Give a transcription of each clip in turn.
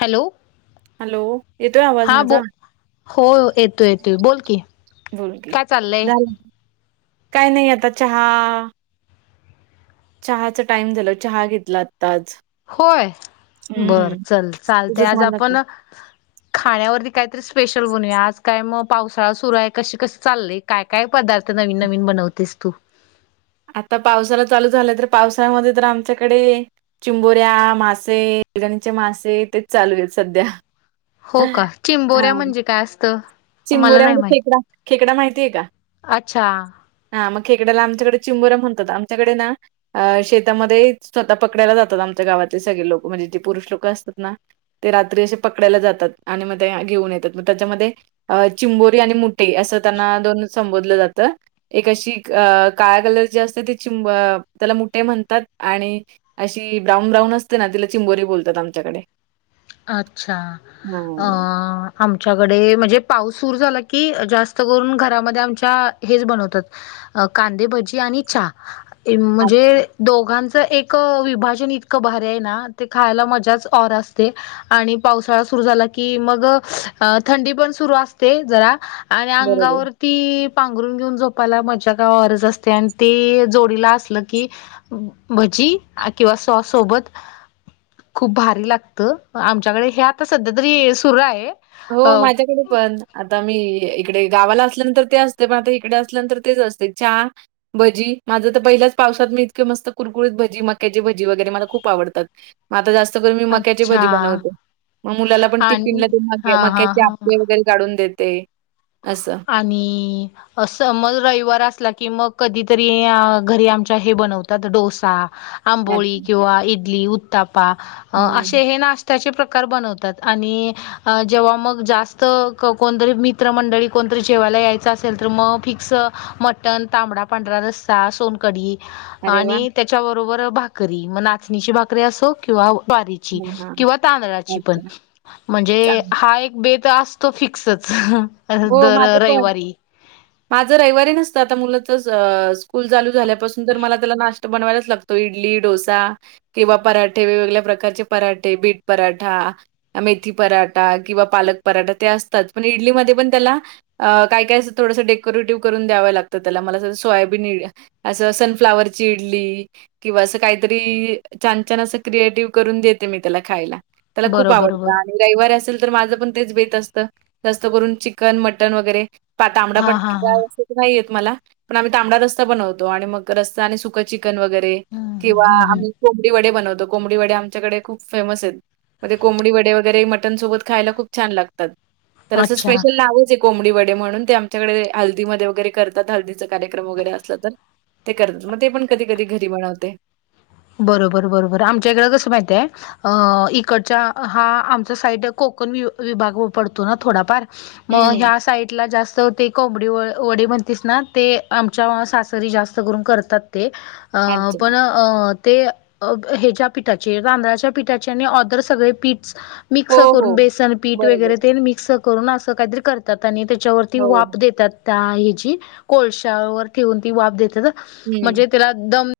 Hello. Hello येतोय आवाज हा बो माझा. हो येतोय येतोय बोल की बोल की काय चाललंय. झालं काय नाही आता चहा. चहाचा टाइम झाला चहा घेतला. तज होय बर हम्म चल चालतय तुझच आज म्हलं का. आपण खाण्यावरती काहीतरी स्पेशल बनूया आज काय मग पावसाळा सुरू आहे कशी कस चालय. काय काय पदार्थ नवीन नवीन बनवतेस तू. आता पावसाला चालू झालं तर पावसाळमध्ये तर आमच्याकडे. चिंबोऱ्या मासे बलगणीचे मासे तेच चालू सध्या. हो का हा चिंबोऱ्या म्हणजे काय असतं. मला नाही चिंबोऱ्यामध्ये माहित खेकडा खेकडा माहितीय का. अच्छा. ह मग खेकड्याला आमच्याकडे चिंबरम म्हणतात आमच्याकडे ना. अ शेतामध्ये स्वतः पकडयला जातात आमच्या गावातले सगळे लोक म्हणजे जे पुरुष लोक असतात ना. ते रात्री असे पकडायला जातात आणि मग ते घेऊन येतात मग त्याच्यामध्ये. अ चिंबोरी आणि मुठे असं त्यांना दोन संबोधलं जातं. एक अशी अ काळा कलर जे असते ते चिब त्याला मुठे म्हणतात आणि. अशी ब्राऊन ब्राऊन असते ना तिला चिंबोरी बोलतात आमच्याकडे. अच्छा! हा आमच्याकडे म्हणजे पाऊस सुर झाला की जास्त करून घरामध्ये आमच्या हेच बनवतात. कांदेभजी आणि चहा म्हणजे. दोघांचं एक विभाजन इतकं भारी आहे ना ते खायला मजाच और असत. आणि पावसाळा सुरु झाला की मग थंडी पण सुरू असते जरा. आणि बरोबर. अंगावरर. ती पांघरून घेऊन झोपायला मज्या का गरज असते आणि ते जोडीला असलं की. भजी किंवा सॉस सोबत खूप भारी लागते. तर आमच्याकडे हे आता सध्या तरी सुरू आहे. अ हो माझ्याकडे पण. आता मी इकडे गावाला असल्यानंतर ते असते पण आता इकडे असल्यानंतर तेच असते चहा. भजी माझं तर पहिल्याच पावसात मी इतके मस्त कुरकुरीत भजी मक्याची भजी वगैरे मला खूप आवडतात. ग आता जास्त करून मी मक्याची अच्छा भजी बनवते मग मुलाला पण ती आणि पिंलं ते हा म हा मक्याचे हा आपे. काढून देते असं. आणि आणि. अस मग रविवार असला की मग कधीतरी घरी आमच्या हे बनवतात डोसा आंबोळी अच्छा. किंवा इडली उत्तापा हं. असे हे नाशते त्याचे प्रकार बनवतात आणि जेव्हा मग जास्त कोणतरी मित्र मंडळी कोणतरी जेवायला यायचं असेल तर मग फिक्स मटन तांबडा पांढरा रस्सा सोन अरे वाह! आणि त्याच्याबरोबर भाकरी मग नाचणीची भाकरी असो किंवा बारी हां, हां. किवा तांदळाची पण अच्छा. म्हणजे चांगलं. हा एक बेत अस तो फिक्सच हो दर माझं पण रविवारी. माझं रविवारी नसतं आता मुलाच स्कूल चालू झाल्यापासून जर मला त्याला नाष्टा बनवायलाच लागत तो इडली डोसा किंवा पराठे वेगवेगळ्या प्रकारचे पराठे, बीट पराठा मेथी पराठा किंवा पालक पराठा ते असतात पण इडलीमध्ये पण त्याला काय काय अस थोडंसं डेकोरेटिव्ह करून द्याव लागतं त्या म सोयाबीन असं सनफ्लावरची इडली किंवा असं काहीतरी छान छान असं क्रिएटिव्ह करून देते मी त्याला खायला त्याला खूप बरोबर आवडतं बरोबर आणि रविवारी असेल तर माझं पण तेच बेत असतं जास्त करूनिक [unintelligible] कन मटन वगैरे तांबडा हा हा पट्टा हा अस नाही मला पण आम्ही तांबडा रस्ता बनवतो आणि मग रस्ता आणि सुखच वगैरे हम्म किंवा हम्म हम्म आम्ही कोंबडी वडे बनवतो. कोंबडी वडे आमच्याकडे खूप फेमस आहेत म कोंबडी वडे वगैरे मटन सोबत खायला खूप छान लागतात. तर असे अच्छा. लावूच आहे कोंबडी वडे म्हणून ते आमच्याकडे हळदी मध्ये वगैरे करतात हळदीचा कार्यक्रम वगैरे असलं तर ते करतात मग ते पण कधी कधी घरी बनवते. बरोबर बरोबर आमच्याकडे कसं माहित आहे अ इकडच्या हा आमच्या साईड कोकण वि विभाग पडतो ना थोडाफार मग हं. ह्या साईड ला जास्त ते कोंबडी व वडे म्हणतीस ना ते, आमच्या सासरी जास्त करून करतात ते अ अच्छा. पण ते अ हेज्या पीठाचे, तांदळाच्या पीठाचे आणि ऑदर सगळे पीठ स हो, मिक्स करून हो. बेसन पीठ वगैरे बरोबर. ते मिक्स करून असं काहीतरी करत तात आणि त्याच्यावरती हो. वाफ देतात, त्या हे जी कोळशावर ठेवून ती वाफ देतात हं. म्हणजे त्यालादम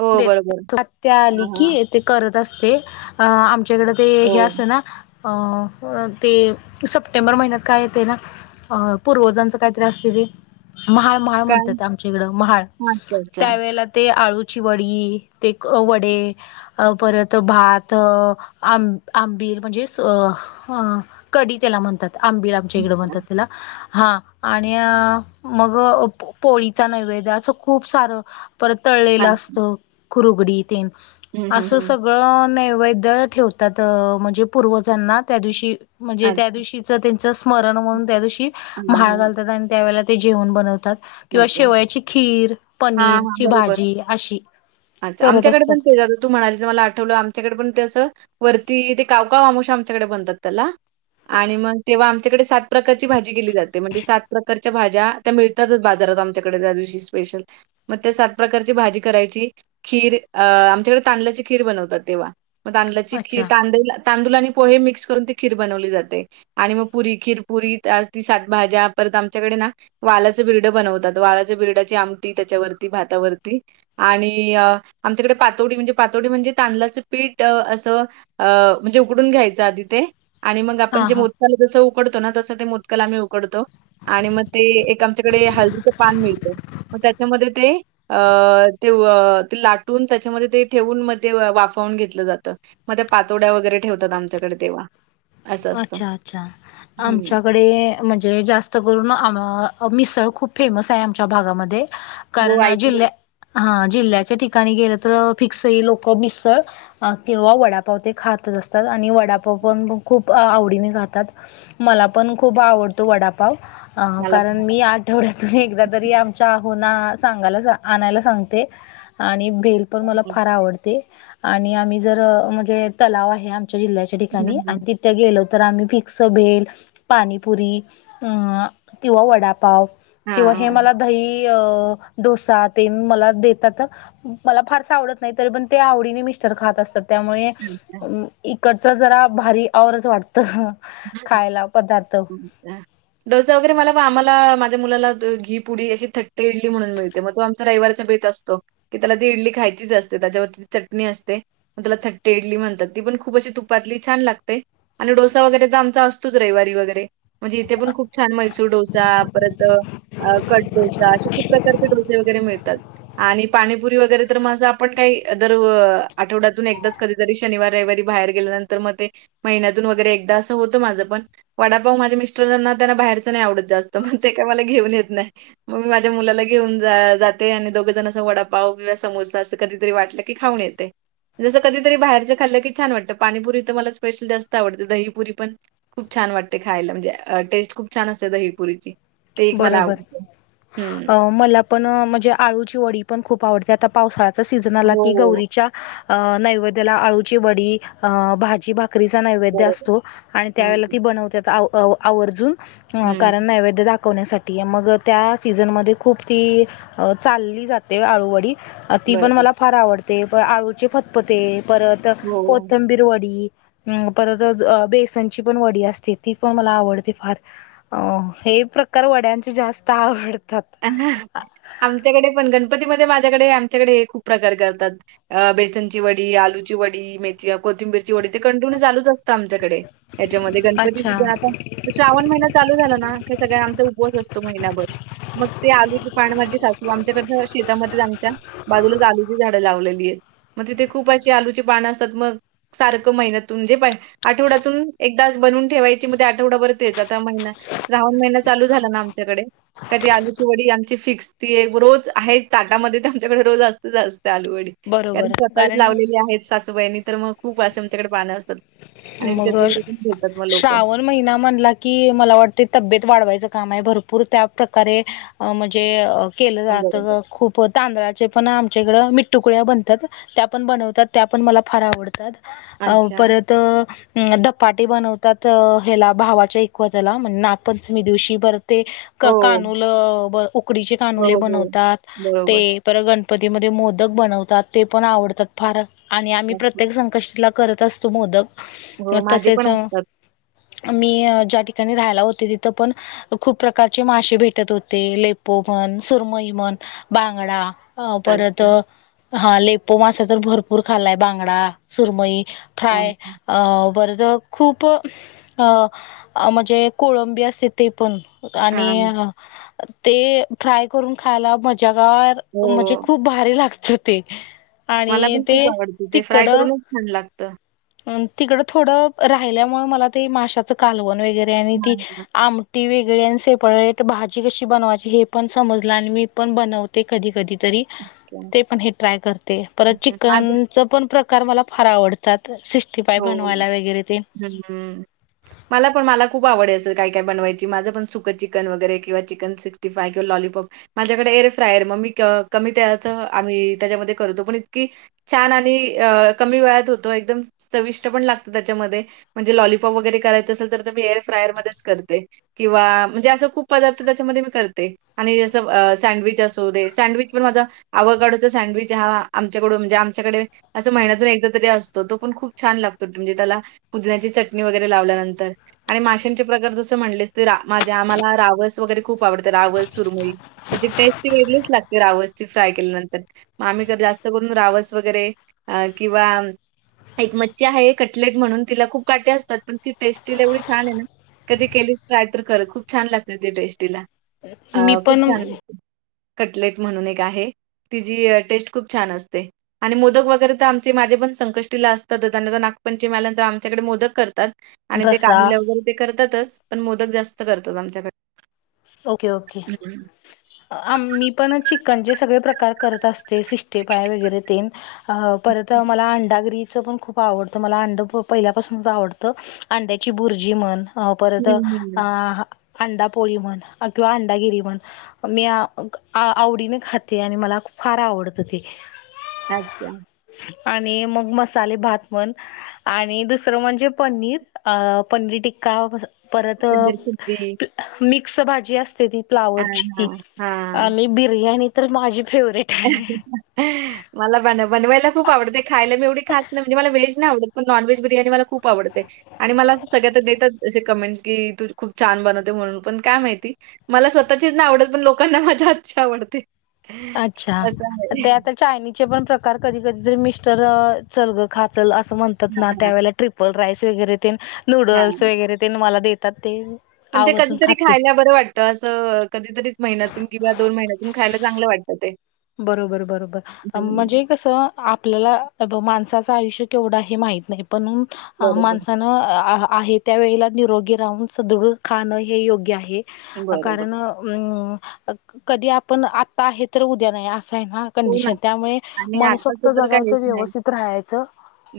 हो, बरोबर. देतात. आत्या आली हां, की हां. ते करत असते अ आमच्याकडे ते हो. हे असत ना अ ते सप्टेंबर महिन्यात काय येतय ना? अ पूर्वजांचं कायतरी असतय ते महाळ म्हाळ काय? म्हणतात आमच्या इकड म्हाळ, अच्छा, अच्छा. त्यावेळेला ते आळू चि वडी, ते वडे अ परत भात आं आंबिल म्हणजेच अ हा कढी त्याला म्हणतात. आंबील आमच्या इकडं अच्छा. म्हणतात त्याला हा आणि मग ओके पोळीचा नैवेद्य आसं खूप सारं परत तळलेलं अच्छा. असत खुरुगडी तेन हं, हं, असं हं. सगळं ग नैवेद्य ठेवतात अ म्हणजे पूर्वजांना त्या दिवशी म्हणजे अच्छा. त्या दिवशी च त्यांच स्मरण म्हणून त्या दिवशी हां, म्हाळ हां. घालतात आणि त्यावेळेला ते जेवण बनवतात किंवा अच्छा. शेवयाची खीर, हां, हां. पनीरची बरोबर. भाजी अशी अच्छा करत आमच्याकडे असतात. पण तेच तू म्हणायलीस मला आठवलं आमच्याकडे पण ते, असं वरती ते कावकाव आमोशा आमच्याकडे म्हनतात त्याला आणि मग तेव्हा आमच्याकडे सात प्रकारची भाजी केली जाते, म्हणजे सात प्रकारच्या भाज्या त्या मिळत त्यातच बाजारात आमच्याकडे त्या दिवशी स्पेशल मग त्या सात प्रकारची भाजी करायची, खीर अ आमच्याकडे तांदल्याची खीर बनवतात तेव्हा मग तांदलाची खीर अच्छा तांदूल, तांदूळ आणि पोहे मिक्स करून ती खीर बनवली जाते. आणि मग पुरी खिरपुरी ती सात भाज्या परत आमच्याकडे ना वालच च आहे बिरड बनवतात. वालाच्या बिरड्याची आमटी, त्याच्यावरती भातावरती आणि आमच्याकडे पातोडी म्हणजे पातोडी म्हणजे तांदलाचं पीठ असं अ म्हणजे उकडून घ्यायच आधी ते आणि मग आपण हा जे हा मोदकाला जस उकडतो ना तसं, ते मोदकला आम्ही उकडतो आणि मग ते तीकडे हल्दीच पान मिळत मग त्याच्यामध्ये ते अ ते ते लाटून त्याच्यामध्ये ते ठेवून मग ते वाफवून घेतलं जातं म त्या पातोड्या वगैरे ठेवतात, आमच्याकडे तेव्हा असं असतं. अच्छा अच्छा हं. आमच्याकडे म्हणजे जास्त करून मिसळ अ म खूप फेमस आहे. आमच्या भागामध्ये हो, कारण ऐकली आहे. जिल्हया हा जिल्ह्याच्या ठिकाणी गेलं तर, फिक्स ही लोक मिसळ अ केव्हा वडापाव ते खातच असतात आणि वडापाव पण खूप आवडीने खातात. मला पण खूप आवडतो. वडापाव हा म मला पण. कारण मी आठ आठवड्यातून एकदा तरी आमच्या अहोना, सांगायला आणायला सांगते आणि भेल पण मला फार आवडते आणि आम्ही जर म्हणजे, तलाव आहे आमच्या जिल्ह्याच्या हं, ठिकाणी आणि हं. तिथे गेलो तर, आम्ही फिक्स भेल पाणीपुरी हा किंवा वडापाव हां, किंवा हे हां. मला दही य डोसा ते मला देतातच. मला फारस आवडत नाही, तरी पण ते आवडीने मिस्टर खात असतात. त्यामुळे अच्छा. इकडच जरा भारी औरच वाटत. खायला पदार्थ. डोसा वगैरे मला आम्हाला माझ्या मुला घी पुडी अशी थट्टी इडली म्हणून मिळते मग त रविवारचा भेट असतो की त्याला ती इडली खायचीच असते त्याच्यावरती ती चटणी असते तला थट्टे इडली म्हणतात ती पण खूप अशी तुपातली छान लाते आणि डोसा वगैरे आमचा असतोच रविवारी वगैरे म्हणजे इथे पण खूप छान मैसूर डोसा परत अ कट डोसा असे खूप प्रकारचे डोसे वगैरे मिळतात आणि पाणीपुरी वगैरे तर माझं आपण काही जर आठवड्यातून एकदाच कधी शनि रविवारी बाहेर गेल्यानंतर मग ते मन्याूनर होत माझ पण वडापाव माझ्या मिस्टरना त्यांना बाहेरच नाही आवडत जास्त मण ते काय मला घेऊन येत नाही मग मी माझ्या मुलाला घेऊन जाते आणि दोघ जण अस वडापाव किंवा समोसा असं कधीतरी वाटलं की खाऊन येते जसं कधीतरी बाहेर खल्लं की छान वाटत पाणीपरी तर मला स्पेशल जास्त आवडते दहीपुरी पण खूप छान वाटते खायला म्हणजे टेस्ट खूप छान असते दहीप पुरीची बरोबर मला पण म्हणजे आळूची वडी पण खूप आवडते आता पावसाळचा सीझन आला की हो, गौरीच्या अ नैवेद्याला आळूची बडी अ भाजी भा कचा नैवेद्य बरोबर. असतो आणि हं, त्यावेला ती बनवत आवर्जून ह हं. कारण नैवेद टाकवण्यासाठी मग त्या सीझनमध्ये खूप ती चालली जाते आळूवडी ती पण बरोबर. मला फार आवडते प आळूचे फतपते परत हो. कोथमबी रोडी अ परत बेसनची पण वडी असते ती पण मला आवडते फार अ हे प्रकार वड्यांची जास्त आवडत आमच्याकडे पण गणपतीमध्येध्ये माझ्याकडे आमच्याकडे खूप प्रकार करतात बेसनची वडी आलूची वडी मेथी कोथिंबीरची वडी ते कंटिन्यू चालूच असतं आमच्याकडे याच्यामध्ये गणपती अच्छा. सुद्धा आता श्रावण महिना चालू झाला ना का सगळ आमचा उपवास असतो महिनाभर मग ते आलूची पान माजी सासू आमच्याकडचं शेतामध्येच आमच्या बाजूलाच आलूची झाडं लावलेली आहेत मग तिथे खूप अशी आलूची पानं असतात मग सारखं महिन्यातूनजे पाहि आठवड्यातून एकदा बनून ठेवायची मग ते आठवडावररतीच आता महिना श्रावण महिना चालू झाला ना आमच्याकडे का ती आलूची वडी आमची फिक्स ती रोज आहे ताटामध्ये ते आमच्याकडे रोज असते जास्त आलू वडी कारण बरोबर स्वतःच कारण लावलेले आहेत सासूबाईनी तर मग खूप वाजषे आमच्याकडे पाहणं असतात आणि विकत मग वगैरे पण बेोलतात मग लोक श्रावण महिना म्हणला की मला वाटते तब्येत वाढवायचं काम आहे भरपूर त्या प्रकारे अ म्हणजे केलं हं, जात बरोबर. खूप तांदळाचे पण आमच्याकडं मि तुकड्या बनतात त्या पण बनवतात त्या पण मला फार आवडतात अच्छा. परत अ दपाटे बनवतात ह्याला भावाच्या इकवा त्या्याला म्हणजे नागपंचमी दिवशी बर ते हो. कानूल उकडीचे हो, कानुले हो. बनवतात ते बरोबर. पर गणपतीमध्ये मोदक बनवतात ते पण आवडतात फार आणि आम्ही नक्कीच. प्रत्येक संकष्टीला करत असतो मोदक हो, माझे पण तसेच असतात. मी ज्या ठिकाणी राहायला होते तिथं पण खूप प्रकारचे मासे भेटत होते लेपो म्हण सुरमई म्हण बांगडा अ परत अच्छा, हा लेपो मासा तर भरपूर खाल्लाय बांगडा सुरमई फ्राय अच्छा. बरद खूप अ म्हणजे कोळंबी असते ते पण आणि हां. ते फ्राय करून खायला मजा म्हणजे हो. खूप भारी लागते शृती मला पण खूप आवडते ते फ्राय करूनच छान लागतं अ तिकडं थोडं राहिल्यामुळे मला ते माशाचं कालवण वगैरे आणि ती हां, हां. आमट ती वेगळी आण सेफळे भाजी कशी, बनवायची हे पण समजलं आणि मी पण बनवते कधी कधीतरी, अच्छा. ते पण हे ट्राय करते परत माझं चिकनच, पण प्रकार मला फार आवड [unintelligible] सिक्स्टी फाय बनवायला वगैरे ते, हम्म [unintelligible] मला पण मला खूप आवडे असे काय काय बनवायची. माझं पण सुखं चिकन वगैरे किंवा चिकन सिक् तिफय्य लॉलीप माझ्याकडे एर फ्रायर मग मी क कमी तेलाचं आम्ही त्याच्यामध्ये, करतो पण इतकी छान आणि अ कमी वेळात होतो एकदम चविष्ट पण लागत त्याच्यामध्ये, म्हणजे लॉलपॉप वगैरे करायच असेल तर मी एअर फ्रायर मध्येच करते. किंवा म्हणजे असा खूप पदार्थ त्याच्यामध्ये मी करते. आणि जसं अ सँडविच असू दे सँडविच पण माझा आवकााडोचा सँडविच हा आमच्याकडून, म्हणजे आमच्याकडे असं महिन्यातून, एकदा तरी असतो तो पण खूप छान लागतो टूनी तला पुदण्याची चटणी वगैरे लावल्यानंतर. आणि माशांचे प्रकार जसं म्हणले स तरा माझे आम्हाला रावस वगैरे, खूप आवडतं रावस सुरमई त्याची टेस्टी वेगळीच लागते रावस ची फ्राय केल्यानंतर. मग आम्ही जर जास्त करून रावस वगैरे अ किंवा एक मच्छी आहे कटलेट म्हणून तिला खूप काटे असतात. पण ती टेस्टीला एवढी छान हे ना, कधी केलीस ट्राय तर कर खूप छान, लागते ते टेस्टीला अ मी खूप पण छान लागते. कटलेट म्हणून एक आहे. तिजी टेस्ट खूप छान असते आणि मोदक, तर आमचे माझे पण संकष्टीला आस त त्यांना नागपंचमी आल्या नंतर आमच्याकडे, मोदक करतात आणि ते रस्सा काढीला वगैरे, ते करतातच पण मोदक जास्त करतात आमच्याकडे. Okay okay. हं, हं. आ मी पण चिकनचे सगळे प्रकार, करत असते सिस्टिफाय वगैरे ते हाव परत मला अंडागिरीचं पण खूप खूप आवडतं मला अंडं प पहिल्यापासूनच, आवडतं अंड्याची बुर्जी म्हण. अ हं, परत हं. अ अंडा पोळी म्हण आग अंडागिरी म्हण. मी आवडीने खाते आणि मला फार आवडतं ते [unintelligible] अच्छा. आणि मग मसाले भात म्हण आणि दुसरं म्हणजे पनीर अ पनीर टिक्का [unintelligible] परत चदर चुटकी. मिक्स भाजी असते ती हां, फ्लावरची ती हां. हां. आणि बिर्याणी तर माझी फेवरेट. अ आहे. [unintelligible] हम [unintelligible] माला बना बवायला खूप आवडते, खायला बी एवढी खात नाही म्हणजे मला वहेज नाही आवडत, पण नॉन व्हेज बिर्याणी मला खूप आवडते. आणि मला असं सगळ्यात देतात असे कमेंट्स की तू खूप छान, बनवते म्हणून पण काय माहिती. मला स्वतःचीच नाही आवडत. पण लोकांना मजा आजची आवडते. अच्छा असं आहे. ते आता चायनीचे पण [unintelligible] कार कधी कधी तरी मिस्टर चल ग खाचल असं म्हणतात हां, ना, हां. त्यावेळे ट्र्रीप पल राईस वगैरे ते नूडल्स हां. वगैरे, ते मला देतात ते. पण ते आवर्जून कधीतरी खाते. खायला बरं वाट त असं कधीतरीच महिन्यातून, किंवा दोन महिन्यातून, खायला चांगलं वाटतं ते. बरोबर बरोबर हं. म्हणजे कसं आपल्याला त बो माणसाचं आयुष्य केवढा हे माहत नाही पण अ बरोबर, माणसान अ आहे त्यावेळेला निरोगी राहून सुद्रु खाणं हे योग्य आहे. बरोबर. कारण अम्म कधी आपण आता आहे. तर उद्या नाही असं आहे ना, हो ना. कंडिशन त्यामुळे आणि आताच मनसोक्त तर जगायचं काहीच नाही. व्यवस्थित राहायचं.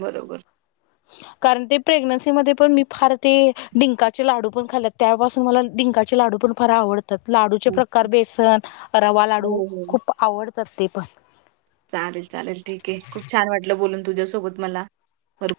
बरोबर. [inaudible] कारण ते प्रेग्नन्सी मध्ये पण मी फार ते डिंकाचे, लाडू पण खाल्लेत त्यापासून मला डींका चे लाडू पण फार आवत त्यात लाडूचे हं. प्रकार बेसन रवा लाडू हो, हो. खूप आवडतात ते पण चालेल चालेल ठीक आहे खूप छान वाटलं बोलून तुझ्यासोबत मला भर